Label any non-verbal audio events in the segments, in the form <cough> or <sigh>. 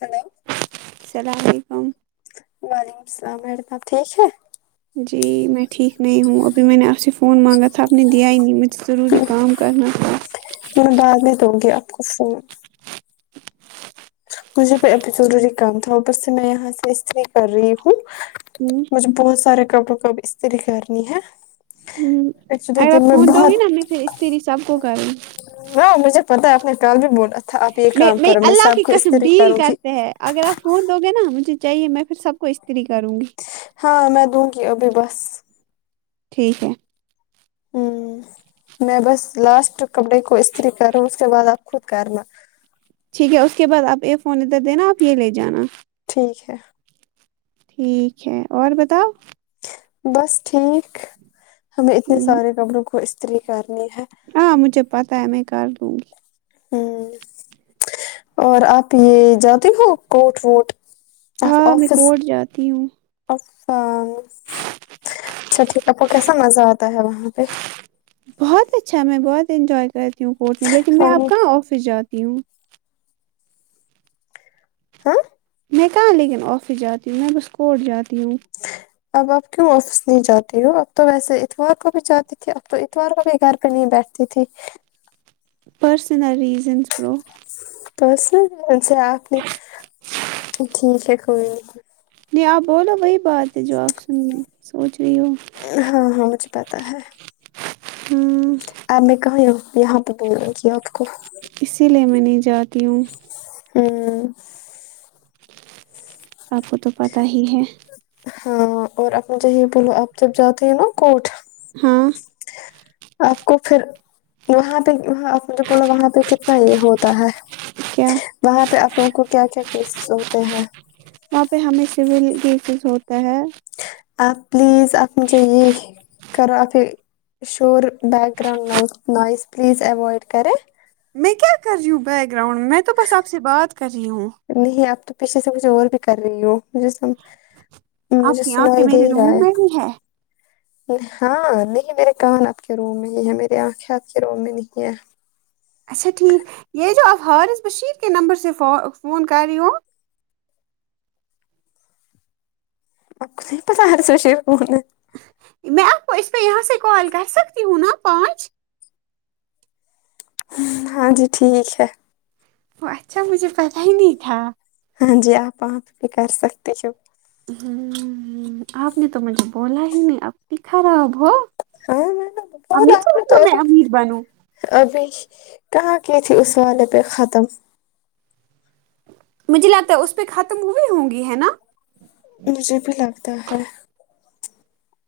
hello سلام و علیکم وعلیکم السلام میڈم آپ ٹھیک ہے جی میں ٹھیک نہیں ہوں ابھی میں نے آپ سے فون مانگا تھا اب نے دیا ہی نہیں مجھ ضروری کام کرنا تھا میں بعد میں دونگی آپ کو فون مجھے تو ابھی ضروری کام تھا اوپر سے میں یہاں سے استری کر رہی ہوں ہوں، مجھے بہت سارے کپڑ وں کو ابھی استری کرنی ہے ہوں، ایکچولی اگر آپ دن میں فون دونگی بہت نا میں پھر استری سب کو کروں گی ہاں مجھے پتہ ہے آپ نے کل بھی بولا تھا آپ یہ کام کرو میں سب کو قسم استری ڈیل کروں گی کرتے ہیں اگر آپ فون دو گے نا مجھے چاہیے میں پھر سب کو استری کروں گی ہاں میں دونگی ابھی بس ٹھیک ہے ہوں میں بس لاسٹ کپڑے کو استری کروں ہوں اس کے بعد آپ خود کرنا ٹھیک ہے اس کے بعد آپ اے فون ادھر دینا آپ یہ لے جانا ٹھیک ہے ٹھیک ہے اور بتاؤ بس ٹھیک ہمیں اتنے ہوں، سارے کپڑ وں کو استری کرنی ہے ہاں مجھے پتہ ہے میں کر لوں گی ہوں اور آپ یہ جاتے ہو کوٹ ووٹ آپ ہاں میں آفس کورٹ جاتی ہوں اچھا اچھا ٹھیک آ پکو کیسا مزہ آتا ہے وہاں پہ بہت اچھا میں بہت انجوائے کرتی ہوں کورٹ میں لیکن ہاں میں اب کہاں آفس جاتی ہوں ہاں میں کہاں لیکن آفس جاتی ہوں میں تو ا سکول جاتی ہوں <unintelligible> اب آپ کیوں آفس نہیں جاتی ہو اب تو ویسے اتوار کو بھی جاتی تھی اب تو اتوار کو بھی گھر پہ نہیں بیٹھ تی تھی پررسنل ریزنز برو پرسنل اچھا آپ نے ٹھیک ہے کوئی نہیں نہیں آپ بولو وہی بات ہے جو آپ سن سوچ رہی ہو ہاں ہاں مجھے پتا ہے ہوں آپ نےکہا یاں یہاں پہ بول رہے ہو آپ کو اسی لیے میں نہیں جاتی ہوں ہوں آپ کو تو پتہ ہی ہے ہاں اور آپ مھے یہ بولو آپ جب جاتے ہیں نا کوٹ ہاں آپ کو پھر وہاں پہ وہاں جو بولا وہاں پہ کتنا یہ ہوتا ہے کیا وہاں پہ آپ لوگوں کو کیا کیا کیسز ہوتے ہیں وہاں پہ ہمیں سول کیسز ہوتا ہے آپ پلیز آپ مجھے یہ کر آکے شور بیک گراؤنڈ نہ نوائز پلیز اوائڈ کریں میں کیا کر رہی ہوں بیک گراؤنڈ میں تو بس آپ سے بات کر رہی ہوں نہیں آپ تو پیچھے سے کچھ اور بھی کر رہی ہو مجھے سم ہوں آپ مجھے کی آنکھیں سنائی دے میرے رہا روم ہے میں بھی ہاں نہیں میں نے کہا نا آپ کے رو میں نہیں ہے میرے انکھیں آپ کے رو میں نہیں ہے اچھا ٹھیک یہ جو آپ حارث بشیر کے نمبر سے ف فون کر رہی ہو <unintelligible> ہونا ہے یہ میں آپ کو اس پے یہاں سے کال کر سکتی ہون نا پانچ ہاں جی ٹھیک ہے وہ اچھا مجھے پتا ہی نہیں تھا ہاں جی آپ وہاں پہ بھی کر سکتے جو ہوں آپ نے تو مجھے بولا ہی نہیں آپ بھی خراب ہو ہاں میں نے امی بولا آپ نے چاہتی ہے تو ابھی میں امیر بنوں ابھی کہاں کی تھی اس والے پہ ختم مجھے لگتا ہے اس پہ ختم ہوئی ہوں گی ہے نا مجھے بھی لگتا ہے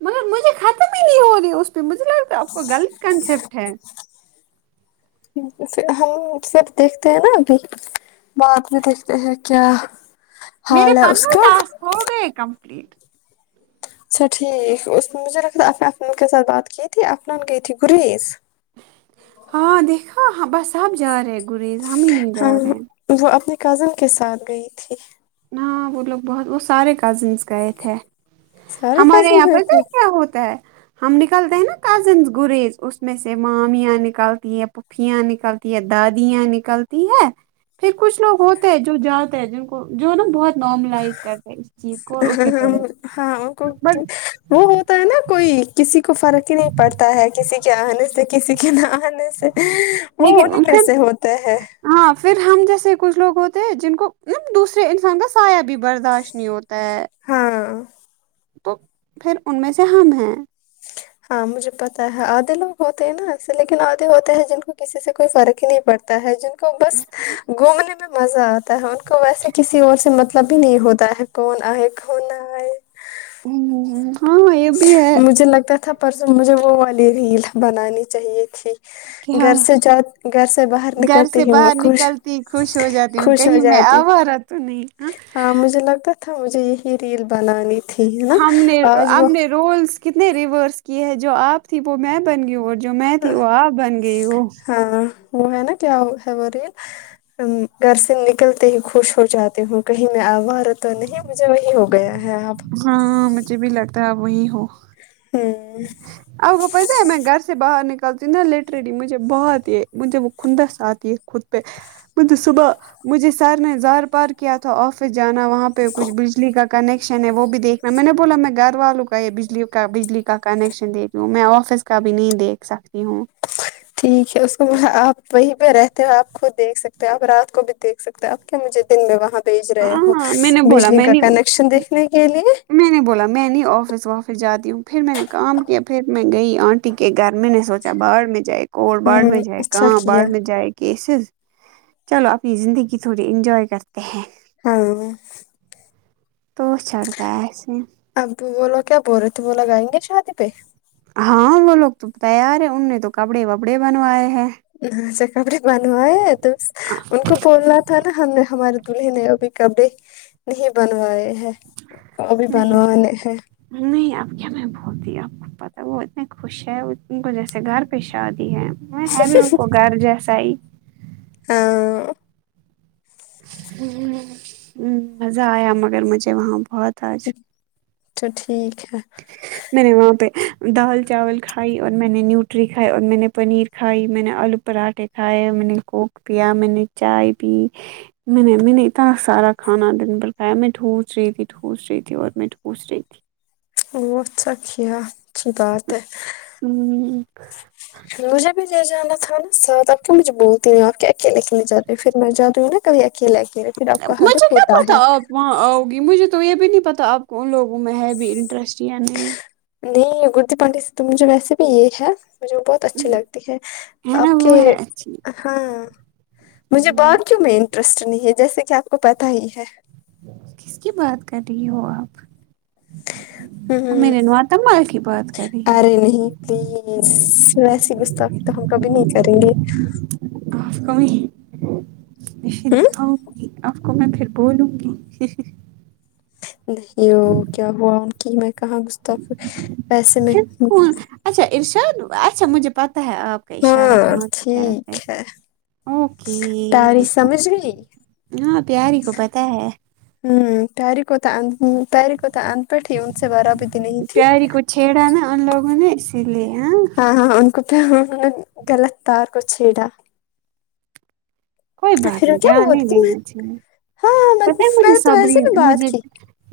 مگر مجھے ختم ہی نہیں ہو رہی ہے اس پہ مجھے لگتا ہے آپ کو غلط کنسپٹ ہے ویسے ہم سب دیکھتے ہیں نا ابھی بعد میں دیکھتے ہیں کیا ہ حال ہے اس کا ہوگے کمپلیٹ اچھا ٹھیک اس نے مجھے لگتا عفنان کے ساتھ بات کی تھی عفنان گئی تھی گریز ہاں دیکھا ہ بس سب جا رہے ہیں گریز ہم ہی نہیں جا ہاں رہے ہیں وہ اپنے کزن کے ساتھ گئی تھی نا وہ لوگ بہت وہ سارے کزنس گئے تھے سارے ہمارے یہاں کزن گئے پر تھے سایڈ کیا ہوتا ہے ہم نکلتے ہیں نا کزنس گریز اس میں سے مامیاں نکلتی ہے پ ھوپھیاں نکلتی ہے دادیاں نکلتی ہیں پھر کچھ لوگ ہوتے ہیں جو جاتے ہیں جن کو جو ہے نا بہت نارملائز کرتے ہیں کور اوکے ہاں ان کو وہ ہوتا ہے نا کوئی کسی کو فرق ہی نہیں پڑتا ہے کسی کیا آنے سے کسی کے نہ آنے سے وہ لیکن انہیں ان میں کن سے ہوتے ہے ہاں پھر ہم جیسے کچھ لوگ ہوتے ہیں جن کو نا دوسرے انسان کا سایہ بھی برداشت نہیں ہوتا ہے ہاں تو پھر ان میں سے ہم ہیں <inaudible> ہاں مجھے پتا ہے آدھے لوگ ہوتے ہیں نا ایسے لیکن آدھے ہوتے ہیں جن کو کسی سے کوئی فرق ہی نہیں پڑتا ہے جن کو بس گھومنے میں مزہ آتا ہے ان کو ویسے کسی اور سے مط کبھی نہیں ہوتا ہے کون آئے کون نا آئے ہاں یہ بھی ہے مجھے لگتا تھا پرسوں مجھے وہ والی ریل بنانی چاہیے تھی کہ گھر ہاں سے جا گھر سے باہر گھر نکلتے سے ہی وہ باہر خوش نکلتی خوش ہو جاتی ہوں خوش ہو کہیں میں جاتی آوارہ تو نہیں ہاں مجھے لگتا تھا مجھے یہی ریل بنانی ٹھیک ہے نا ہم نے آج ہم وہ نے رولس کتنے ریورس کئے ہے جو آپ تھی وہ میں بن گی ہوں اور جو میں تھی وہ آپ بن گئی ہو ہاں وہ ہے نا کیا ہے وہ ریل گھر سے نکلتے ہی خوش ہو جاتے ہو کہیں میں اورا تو نہیں مجھے وہی ہو گیا ہے اب ہاں مجھے بھی لگتا ہے آپ وہی ہو ہوں آپ کو پتہ ہے میں گھر سے باہر نکلتی نہ لٹرلی مجھے بہت یہ مجھے وہ کھوندس آ تی ہےخود پے میں تو صبح مجھے سر نے زار پار کیا تھا آفس جانا وہاں پہ کچھ بجلی کا کنیکشن ہے وہ بھی دیکھ نا میں نے بولا میں گھر والوں کا یہ بجلی کا بجلی کا کنیکشن دیکھوں میں آفس کا بھی نہیں دیکھ سکتی ہوں ٹھیک ہے اس کو آپ وہیں پہ رہتے ہو آپ خود دیکھ سکتے ہو آپ رات کو بھی دیکھ سکتے ہیں آپ کیوں مجھے دن میں وہاں بھیج رہے ہو ہاں میں نے بولا بجلی میں کا نے کنیکشن دیکھنے کے لیے میں نے بولا میں نہیں آفس وافس جاتی ہوں پھر میں نے کام کیا پھر میں گئی آنٹی کے گھر میں نے سوچا بھاڑ میں جائے کورٹ بھاڑ میں ہوں جائے اچھا کام کیا باڑھ میں جائے کیسز چلو اپنی زندگی تھوڑی انجوائے کرتے ہیں ہاں تو چڑھتا ہے اس میں ابو وہ لوگ کیا بول رہے تھے وہ لگائیں گے شادی پہ ہاں وہ لوگ تو تیار ہے ان نے تو کپڑے وپڑے بنوائے ہیں سے کپڑ بنوا ہے تو س ان کو بولنا تھا نا ہم نے ہمارے دلہے نے ابھی کپڑے نہیں بنوائے ہیں ابھی نہیں بنوانے ہے نہیں آپ کیا میں بھولتی آپ کو پتہ وہ اتنے خوش ہیں ان کو جیسے گھر پہ شادی ہے نہیں ہے بھی انکو گھر جیسا ہی ہاں وں ہوں ہوں ہوں مزہ آیا مگر مجھے وہاں بہت آج تو ٹھیک ہے میں نے وہاں پہ دال چاول کھائی اور میں نے نیوٹری کھائی اور میں نے پنیر کھائی میں نے آلو پراٹھے کھائے میں نے کوک پیا میں نے چائے پی میں نے امی نے اتنا سارا کھانا دن بھر کھایا میں ٹھوس رہی تھی ٹھوس رہی تھی اور میں ٹھوس رہی تھی وہ اچھا کیا اچھی بات ہے ہوں، مجھے بھی لے جانا تھا نا سرد آپ کو مجھے بولتی ہوں آپ کے اکیلے کے لیے جاتی پھر میں جای ہوں نا کبھی اکیلے اکیلے پھر آپ کا مجھے حدق کیا ہوتا پتا ہے آپ وہاں آؤ گی مجھے تو یہ بھی نہیں پتہ آپ کو ان لوگوں میں ہے بھی انٹرسٹ یا نہیں نہیں گردی پانڈی سے تو مجھے ویسے بھی یہ ہے مجھے بہت اچھی لگتی ہے ہے نا آپ کے وہ ہے اچھی ہاں مجھے با ہوں، کیوں میں رسٹ نہیں ہے جیسے کہ آپ کو پتا ہی ہے کس کی بات کر رہی ہو آپ ہ میرے نواتم مال کی بات کر رہی ار ہوں نہیں پلیز ویسی گستاخی تو ہم کبھی نہیں کریں گے آف کوئی ایشے ہ دکھاؤ گی آپ کو میں پھر بولوں گی ہ نہیں ہو کیا ہوا ان کی میں کہاں مست ویسے میں پھر کون اچھا ارشاد اچھا مجھے پتہ ہے آپ کا اشارہ ہاں کہاں کی ٹھیک طرف ہے اوکے تاری دیکھو سمجھ گئی ہاں پیاری کو پتہ ہے ہوں پیاری کو تو ان پٹ کو پیاری تو ان پٹ ہی ان سے بارا بھی نہیں تھی پیاری کو چھیڑا نا ان لوگوں نےا اسی لیے آں ہاں ہاں ان کو پہ ہ غلط تار کو چھیڑا کوئی بات پھر وہ نہیں کیا دھیان بول نہیں رہی تھی میں دینا چاہیے ہاں میں پتا ہے میں مجھے نے تو صبر ویسے ہی بھی بات مجھے کی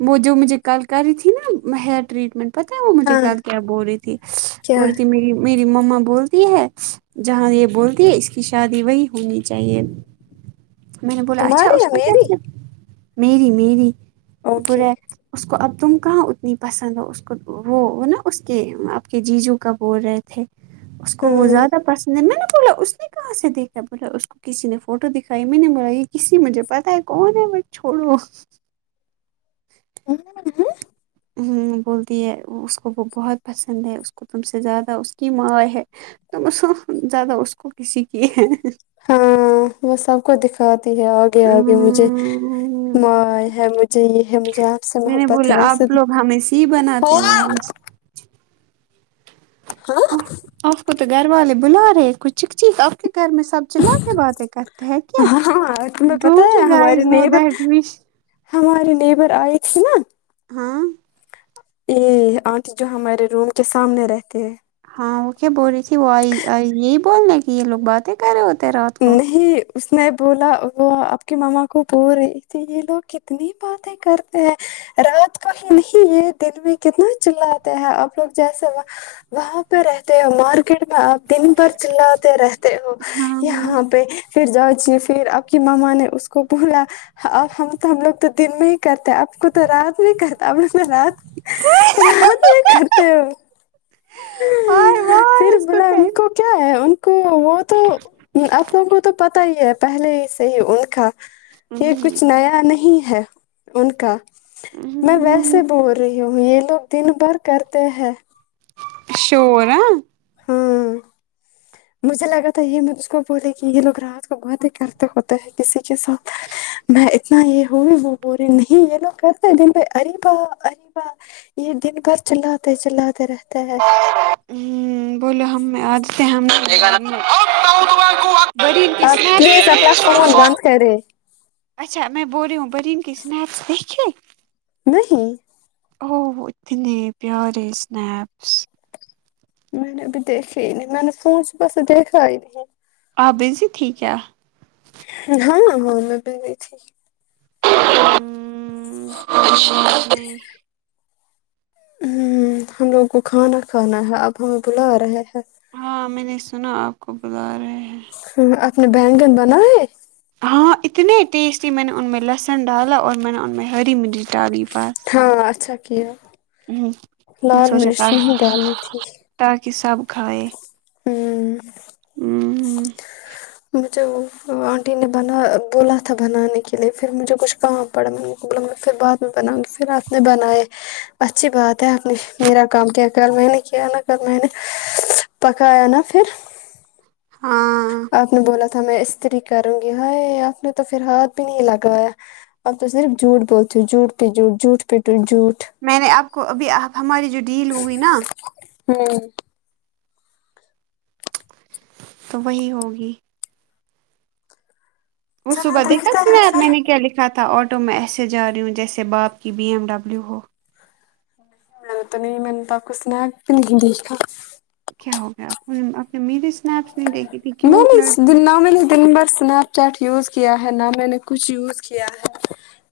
وہ جو مجھے کل کر رہی تھی نا ہیئر ٹریٹمنٹ پتہ ہے وہ مجھے ہاں کل کیا بول رہی تھی کیا بول رہی تھی میری میری مما بولتی ہے جہاں یہ بولتی ہے اس کی شادی وہی ہونی چاہیے میں نے بولا اچھا تمہاری اس یا کو میری میری میری اوکے بورے اس کو اب تم کہاں اتنی پسند ہو اس کو وہ نا اس کے آپ کے جیجو کا بول رہے تھے اس کو وہ ہاں زیادہ پسند ہے میں نے بولا اس نے کہاں سے دیکھا بولا اس کو کسی نے فوٹو دکھائی میں نے بولا یہ کسی مجھے پتا ہے کون ہے وہ چھوڑو <unintelligible> بولتی ہے اس کو وہ بہت پسند ہے اس کو تم سے زیادہ اس کی ماں ہے تم اسو زیادہ اس کو کسی کی ہاں وہ سب کو دکھاتی ہے آگے آگے مجھے مے ہے مجھے یہ ہے مجھے آپ سے محبت ہے ویسے بھی دی بناتے ہیں وہ ہم سے ہاں آپ کو تو گھر والے بلا رہے کچھ چک چی آپ کے گھر میں سب چلاتے کے باتیں کر ہاں ہاں تمہیں پتہ ہے ہمارے guys no neighbour that wish ہمارے نیبر آئے تھے نا ہاں یہ آنٹی جو ہمارے روم کے سامنے رہتے ہے ہاں وہ کیا بول رہی تھی وہ آئی آئی یہی بولنے کہ یہ لوگ باتیں کر رہے ہوتے رات کو نہیں اس نے بولا وہ آپ کی مما کو بول رہی تھی یہ لوگ کتنی باتیں کرتے ہیں رات کو ہی نہیں یہ دن میں کتنا چلاتے ہیں آپ لوگ جیسے وہاں پہ رہتے ہیں مارکیٹ میں آپ دن بھر چلاتے رہتے ہو یہاں پہ پھر جاچیے پھر آ پ کی مما نے اس کو بولا اب ہم تو ہم لوگ تو دن میں ہی کرتے آپ کو تو رات میں کرتا آپ لوگ تو رات رات میں کرتے ہو ہائے واہ پھر اس بلا کیا ان کو کیا ہے ان کو وہ تو آپ لوگوں کو تو پتا ہی ہے پہلے ہی سے ہی ان کا یہ کچھ نیا نہیں ہے ان کا میں ویسے بول رہی ہوں یہ لوگ دن بھر کرتے ہیں شور ہیں ہوں مجھے لگا تھا یہ مج اس کو بولے کہ یہ لوگ رات کو باتیں کرتے وق ت لگتا ہے کسی کے ساتھ میں ات نا یہ ہو رہی وہ ہو رہی نہیں یہ لوگ کہتے دن پہ اریبہ اریبہ یہ دن بھر چلاتے چلاتے رہتے ہیں ہوں بولو ہم آج سے ہم ہے نہ بڑی آپ قسمت پلیز اپنا فون بند کرے اچھا میں بول رہی ہوں بریم کی اسنیکس دیکھیے نہیں و ہو اتنے پیارے اسنپس میں نے ابھی دیکھے ہی نہیں میں نے فون صبح سے دیکھا ہی نہیں آپ بزی تھی کیا ہاں ہاں <unintelligible> اچ <inaudible> ہمم ہم لوگوں کو کھانا کھانا ہے اب ہمیں بلا رہے ہیں ہاں میں نے سنا آپ کو بلا رہے ہیں تھو اپ نے بیگن بناے ہے ہاں اتنے ٹیسٹی میں نے ان میں لہسن ڈالا اور میں نے ان میں ہری مرچ ڈالی ہاں اچھا کیا ہوں لال مرچ نہیں ڈالنی تھی تاکہ سب کھائے ہوں ہوں مجھے آنٹی نے بنا بولا تھا بنانے کے لیے پھر مجھے کچھ کام پڑا پھر بعد میں بناؤ گی پھر آپ نے بنائے اچھی بات ہے آپ نے میرا کام کیا کل میں نے کیا نا کل میں نے پکایا نا پھر ہاں آپ نے بولا تھا میں استری کروں گی ہائے آپ نے تو پھر ہاتھ بھی نہیں لگایا اب تو صرف جھوٹ بولتے ہو جھوٹ پہ جھوٹ جھوٹ پہ تیز جھوٹ میں نے آپ کو ابھی آپ ہماری جو ڈیل ہوئی نا ہوں تو وہی ہوگی وہ چلو صبح دیکھا دیکھتے ہیں سنیپ میں نے پھر کیا لکھا تا آٹو میں ایسے جا رہی ہوں جیسے باپ کی بی ایم ڈبلیو ہو مانے تو نہیں مانے کھا کوئی سنیپ نہیں دیکھا کیا ہو گیا ہم آپ نے میری اسنیپس نہیں دیکھی تھی میں کیوٹ نے اس لڑکی دن نہ مینے دن بھر سنیپ چیٹ یوز کیا ہے نہ میں نے کچھ یوز کیا ہے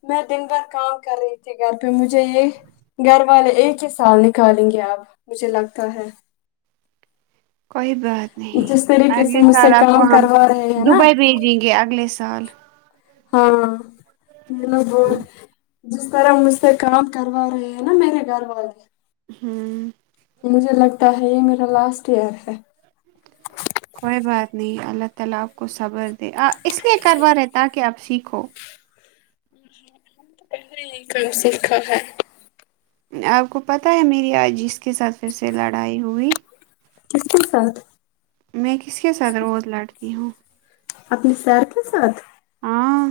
میں دن بھر کام کر رہی تھی گھر پہ مجھے یہ گھر والے ایک ہی سال نکالیں گے آپ مجھے لگتا ہے کوئی بات نہیں جس طریقے سے اگلے مجھ سے سال آپ کو کام ہم کروا رہے ہیں نا دبئی بھیج دے گے اگلے سال ہاں ملا بول ہوں جس طرح مجھ سے کام کروا رہے ہیں نا میرے گھر والے ہوں مجھے لگتا ہے یہ میرا لاسٹ ایئر ہے کوئی بات نہیں اللہ تعالی آپ کو صبر دے اس لیے کروا رہے تاکہ اپ سیکھو کم سکھا ہے آپ کو پتہ ہے میری آج اس کے ساتھ پھر سے لڑائی ہوئی کس کے ساتھ میں کس کے ساتھ روز لڑتی ہوں اپنی سر کے ساتھ ہاں